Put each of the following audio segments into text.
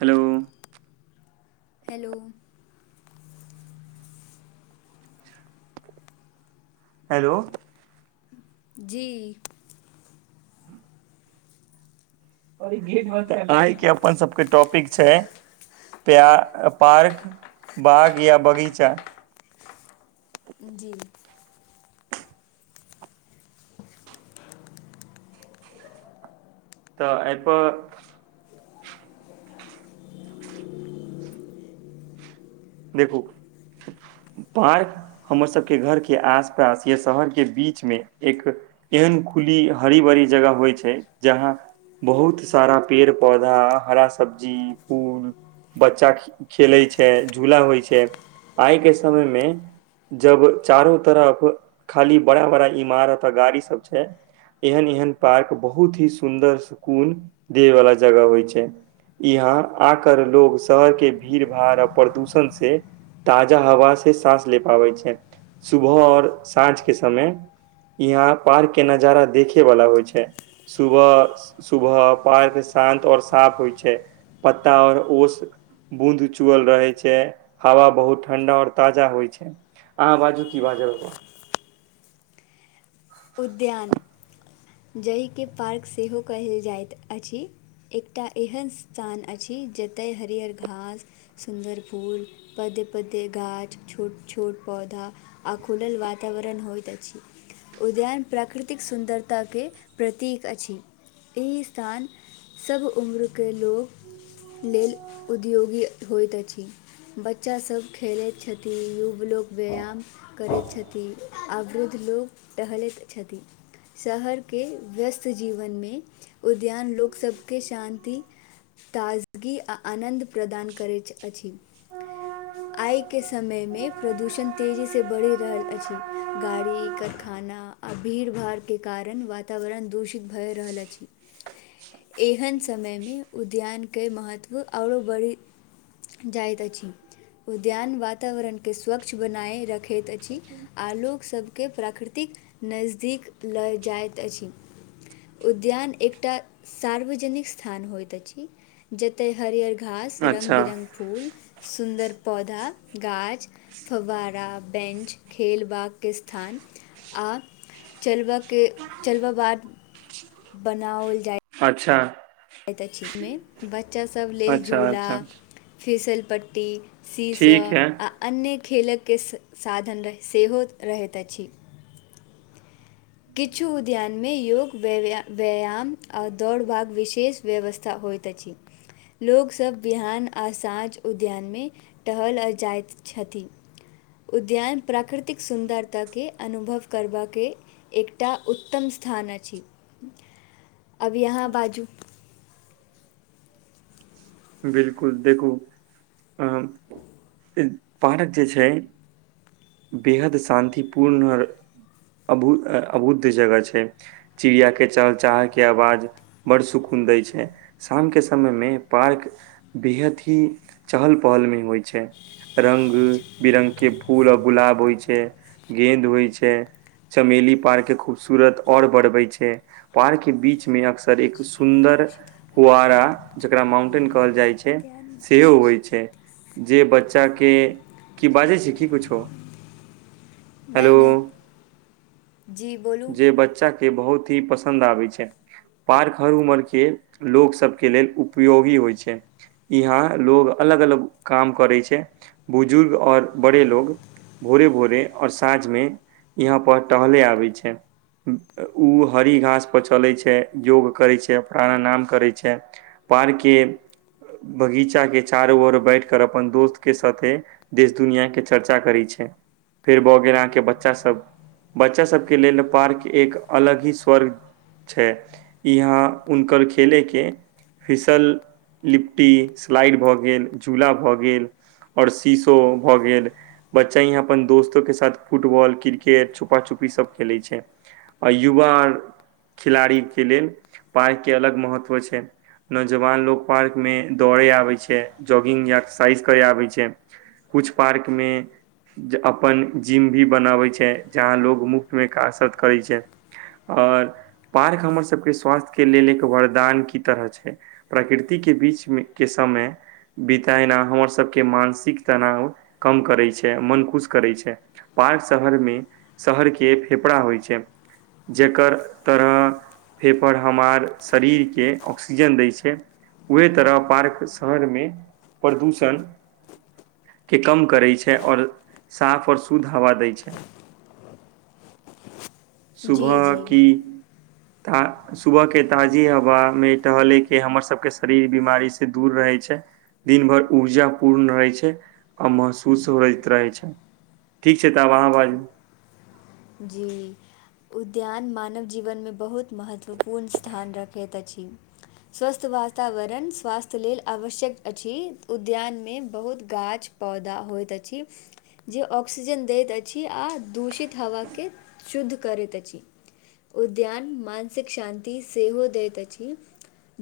Hello hello hello जी आय के अपन सबके टॉपिक छै प्य पार्क बाग या बगीचा जी तऽ एहिपर देखू पाई हमर सबके घरके आसपास या शहरके बीचमे एक एहन खुली हरी भरी जगह होइ छै जहाँ बहुत सारा पेड़ पौधा हरा सब्जी फूल बच्चा खेलै छै झूला होइ छै आइ के समयमे जब चारो तरफ खाली बड़ा बड़ा इमारत आ गाड़ी सब छै। एहन एहन पार्क बहुत ही सुन्दर सुकून देय वाला जगह होइ छै यहा आकर लोग शहर के भीड़ भाड़ प्रदूषण से ताजा हवा से सांस ले पाबै छै सुबह आओर साँझ के समय यहाँ पार्क के नजारा देखे वाला होइ छै सुब सुब पार्क शान्त और साफ होइ छै पत्ता आऔर ओस बूँद चुअल रहै छै हवा बहुत ठंडा और ताजा होइ छै अहाँ बाजू की बाजब उद्यान जाहिके पार्क सेहो कहल जाइत अछि। एकटा एहन स्थान अछि जतय हरहर घास सुन्दर फूल पदे पदे गाछ छोट छोट पौधा आ खुलल वातावरण होइत अछि, उद्यान प्राकृतिक सुन्दरता ताकी के प्रतीक अछि, एहि स्थान सब उम्रके लोक लेल उद्योगी होइत अछि, बच्चासभ खेलैत छथि। युव लोक व्यायाम करैत छथिन, आ वृद्ध लोक टहलैत छथि। शहरके व्यस्त जीवनमे उद्यान लोक सबके शान्ति ताजगी आ आनन्द प्रदान करैत अछि। आइके समयमे प्रदूषण तेजीसँ बढ़ि रहल अछि। गाड़ी कारखाना आ भीड़- भाड़के कारण वातावरण दूषित भए रहल अछि। [inaudible] एहन समयमे उद्यानके महत्व आओर बढ़ि जाइत अछि। उद्यान वातावरण के स्वच्छ बनाय रखैत अछि, आ लोक सब के प्राकृत तीक नजदीक लऽ जाइत अछि। उद्यान एकटा सार्वजनिक स्थान होइत अछि। जते हरियर घास रंग अच्छा बिरंग फूल सुन्दर पौधा गाछ फवहारा बेंच खेल बाग के स्थान आ चलब के चलबऽ बाद बनाओल जाइ अच्छा। मे, बच्चा सब लेल अच्छा झूला अच्छा फिसल पट्टी शी- ठीक शाॅ है आ अन्य खेलकके साधन सेहो रहैत अछि। किछु उद्यानमे योग व्यायाम - व्याम आ दौड़बाध विशेष व्यवस्था होइत अछि। लोको सब बिहान आ साँझ उद्यान में टहल जाइत छथिन। उद्यान प्राकृतिक सुन्दरताके अनुभव करबाके एकटा उत्तम स्थान अछि, अभि अहाँ बाजू। बिलकुल देखू अ इ पार्क जे छै बेहद शान्तिपूर्ण अ अभुत- अभुत जगह छै। चिड़िया के चहचाहा के आवाज बड़ सुकून दै छै, शाम के समय में पार्क बेहद ही चहल पहल मे होइ छै। रंग- बिरंग के फूल आर गुलाब होइ छै, गेंद होइ छै। चमेली पार्क के खूबसूरत और बढ़बै छै। पार्क के बीच में अक्सर एक सुन्दर फुआरा ज जकरा माउंटेन कहल जाइ छै सेहो होइ छै। जे बच्चा के की बाजै छिये की कुछो। हेलो नै-नै, जी बोलू। जे बच्चा के बहुत ही पसन्द आबे छै, पार्क हर उमर के लोक सब के लेल उपयोगी होइ छै। यहाँ लोग अलग अलग काम करे छै, बुजुर्ग और बड़े लोग। भोरे -भोरे और साँझ मे यहाँ पर टहले आबै छै। उ हरी घास पर चलै छै, योग करै छै प्राणाम नाम करै छै। पार्क के बगीचा के चारो ओर बैठ कर अपन दोस्त के साथे देश दुनिया के चर्चा करै छै, फेर भऽ गेल अहाँके बच्चा सब बच्चा सब के लेल पार्क एक अलग ही स्वर्ग छै, यहाँ हुनकर खेले के फिसल लिपट्टी स्लाईड भ गेल झूला भ गेल और शीसो भ गेल बच्चा इहा अपन दोस्तो के साथ फुटबॉल क्रिकेट छुपाछुपी सब खेलै छै आ युवा आर खिलाड़ी के लेल पाइ के अलग महत्व छै। नौजवान लोग पार्क में दौड़े आबे छै जॉगिंग या एक्सरसाइज करे आबे छै। कुछ पार्क मे ज अपन जिम भी बनाबे छै जहा लोग मुफ्त मे कारसत करै छै ओर पार्क हमर सबके स्वास्थ के लेल एक वरदान की तरह छै। प्रकृति के बीच मे के समय बितेना हमर सबके मानसिक तनाव कम करै छै मन खुश करै छै। पार्क शहर मे शहर के फेफड़ा होइ छै जकर तरह फेपर हमार शरीर के ऑक्सीजन दै छै उहे तरह पार्क शहर मे प्रदूषण के कम करै छै और साफ और शुद्ध हवा दै छै। जी सुबह जी की ता सुबह के ताजी हवा मे टहलैके हमर सब के शरीर बीमारी सऽ दूर रहै छै। दिन भर ऊर्जा पूर्ण रहै छै आ महसूस होइत रहै छै। ठीक छै तऽ आब अहाँ बाजू जी उद्यान मानव जीवन मे बहुत महत्वपूर्ण स्थान रखैत अछि। स्वस्थ वातावरण स्वास्थ लेल आवश्यक अछि उद्यान मे बहुत गाछ पौधा होइत अछि जे ऑक्सीजन दैत अछि आ दूषित हवा के शुद्ध करैत अछि। उद्यान मानसिक शान्ति सेहो दैत अछि।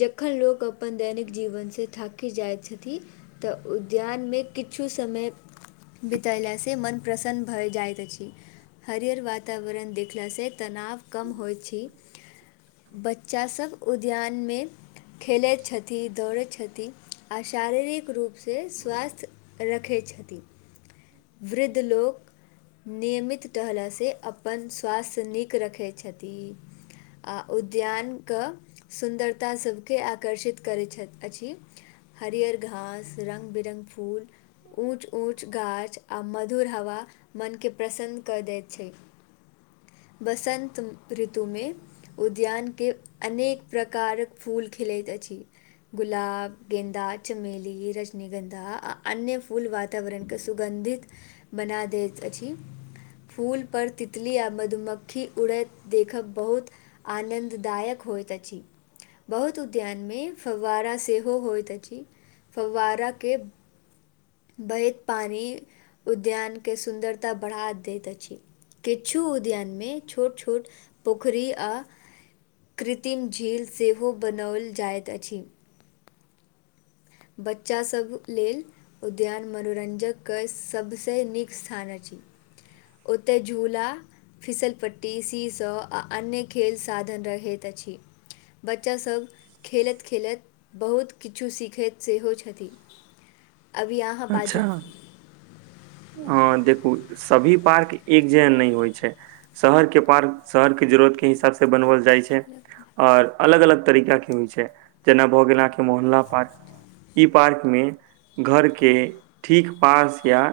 जखन लोक अपन दैनिक जीवन सँ थाकि जाइत छथि। तऽ उद्यान मे किछु समय बितेला से मन प्रसन्न भ जाइत अछि हरियर वातावरण देखला सँ तनाव कम होय छी। बच्चा सब उद्यान मे खेलैत छथि दौड़ैत छथि आ शारीरिक रूप सऽ स्वास्थ रखै छथि। वृद्ध लोक नियमित टहल से अपन स्वास्थ नीक रखै छथि। आ उद्यान क सुन्दरता सब के आकर्षित करै छैथ अछि। हरियर घास रंग- बिरंग फूल ऊँच-ऊँच गाछ आ मधुर हवा मनके प्रसन्न कऽ दै छै। बसंन्त ऋतु मे उद्यान के अनेक प्रकारक फूल खिलैत अछि। गुलाब, गेंदा, चमेली, रजनीगंन्धा आ अन्य फूल वातावरण के सुगन्धित बना देत अछि। फूल पर तितली आ मधुमक्खी उड़ैत देखब बहुत आनंददायक होयत अछि। बहुत उद्यान मे फववाड़ा सेहो होइत अछि। फववाड़ा के बहैत पानी उद्यान के सुन्दरता बढ़ा दैत अछि। किछु उद्यान मे छोट-छोट पोखरि आ कृतिम झील सेहो बनौल जाइत अछि। बच्चा सभ लेल उद्यान मनोरंजक क सब से नीक स्थान अछि। ओतेऽ झूला फिसलपट्टी, सीऽशऽ आ अन्य खेल साधन रहैत अछि। बच्चा सब खेलैत-खेलैत बहुत किछु सीखैत सेहो छथि। अभी अहाँ बाजू। अच्छा। ह देखू सभी पार्क एक जेहन नैय होय छै। शहर के पार्क शहर के जरूरत के हिसाब से बनवल जाय छै। और अलग-अलग तरीका के होय छै, जेना भऽ गेल आहाँ के मोहल्ला पार्क। ई पार्क मे घर के ठीक पास या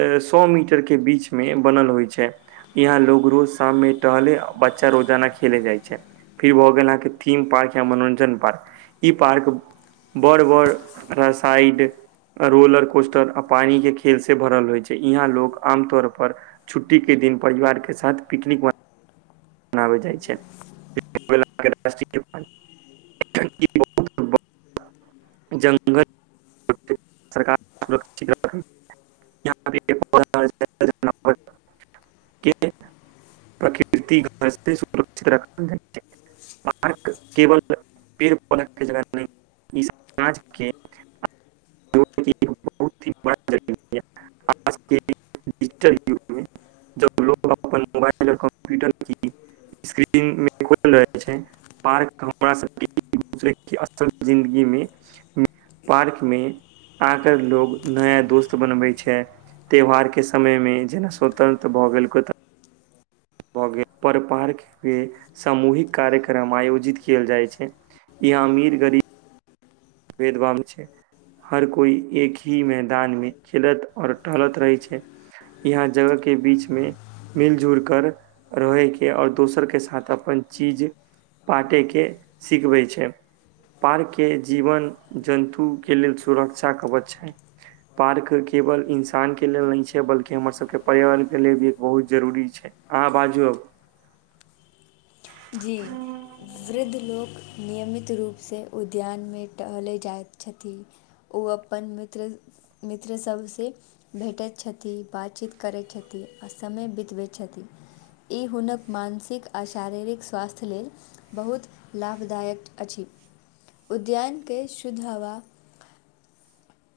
ए सौ मीटर के बीच मे बनल होय छै। यहाँ लोग रोज शाम मे टहले बच्चा रोजाना खेले जाय छै। फिर भऽ गेल आहाँ के थीम पार्क या मनोरंजन पार्क, ई पार्क बड़-बड़ रऽ साइड रोलर कोस्टर आ पानि के खेल से भरल होय छै, ईहाँ लोग आमतौर पर छुट्टी के दिन परिवार के साथ पिकनिक बन नाबे जाय छैय [unintelligible] [unintelligible] जंगल [unintelligible] सरकार सुरक्षित रखै [unintelligible] [unintelligible] के प्रकृति घर से सुरक्षित रखल जाई छै। पार्क केवल पेड़ पौधा के जगह नहीं इ समाज के [unintelligible] [unintelligible] डिजिटल युग मे जब लोग अपन मोबाइल कम्प्यूटर की स्क्रीन मे रहे छै पार्क हमरा सबके [unintelligible] असल जिन्दगी में, पार्क में आंकर लोग नया दोस्त बनबै छै। त्यौहार के समय में जेना स्वतंत्र भऽ गेल कोय त भऽ गेल, पर पार्क मे सामूहिक कार्यक्रम आयोजित केल जाय छै। या अमीर गरीब भेदभाव नै छैय। हर कोइ एक ही मैदान मे खेलत और टहलत रहैत छै। यहाँ जगह के बीच में मिल जुलि कर रहयके और दोसरके साथ अपन चीज पारटै के सिखबै छै, पार्क के जे जीवन जन्तु के लेल सुरक्षा कवच है। पार्क केवल इंसान के लेल नहि छै बल्कि हमर सब के पर्यावरण के ले भी एक बहुत जरुरी छै। अहाँ बाजू अब। जी, वृद्ध अब लोक नियमित रूप से उद्यान में टहले जाइत छथि। ओ अपन मित्र-मित्र सबसे भेटैत छथि, बातचीत करैत छथि आ समय बितबैत छथि। ई हुनक मानसिक आ शारीरिक स्वास्थ्य लेल बहुत लाभदायक अछि। उद्यान के शुद्ध हवा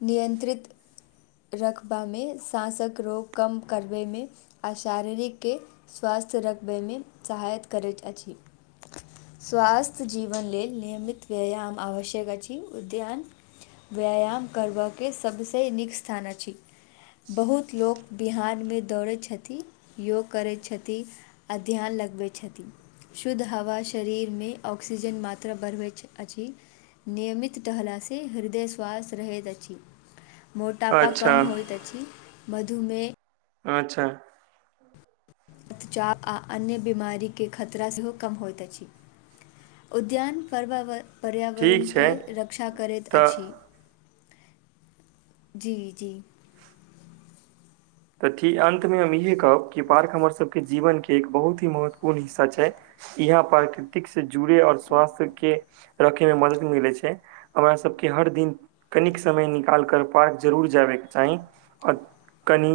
नियंत्रित रखबा मे साँसक रोग कम करबै मे आ शारीरिक के स्वास्थ्य रखबय मे सहायता करैत अछि। स्वास्थ्य जीवन लेल नियमित व्यायाम आवश्यक अछि। उद्यान व्यायाम करबयके सभसँ नीक स्थान अछि। बहुत लोक बिहान मे दौड़ै छथि, योग करै छथि। आ ध्यान लगबैत छथि। शुद्ध हवा शरीर मे ऑक्सीजन मात्रा बढ़बैत अछि। नियमित टहला से हृदय श्वास रहैत अछि मोटापा अच्छा कम होइत अछि मधुमेह अच्छा रक्तचाप आ अन्य बीमारीके खतरा सेहो कम होइत अछि। उद्यान परवाव - पर्यावरण ठीक छै केँए रक्षा करैत तऽ अछि। जी जी, थि अंत मे हम इहे कहब कि पार्क हमर सबके जीवन के एक बहुत ही महत्वपूर्ण हिस्सा छै। इहे पर कृति से जुड़े आऔर स्वास्थ्य के रखय मे मदद मिलैत छै हमरा सबके हर दिन कनिक समय निकालि कर पार्क जरूर जाबेके चाही और कनि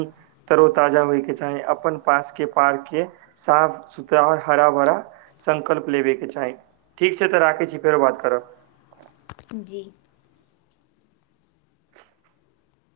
तरो ताजा होय के चाही अपन पास के पार्क के साफ सुद्ध और हरा भरा संकल्प लेबय के चाही ठीक छै तऽ राखय छी फेरो बात करब। जी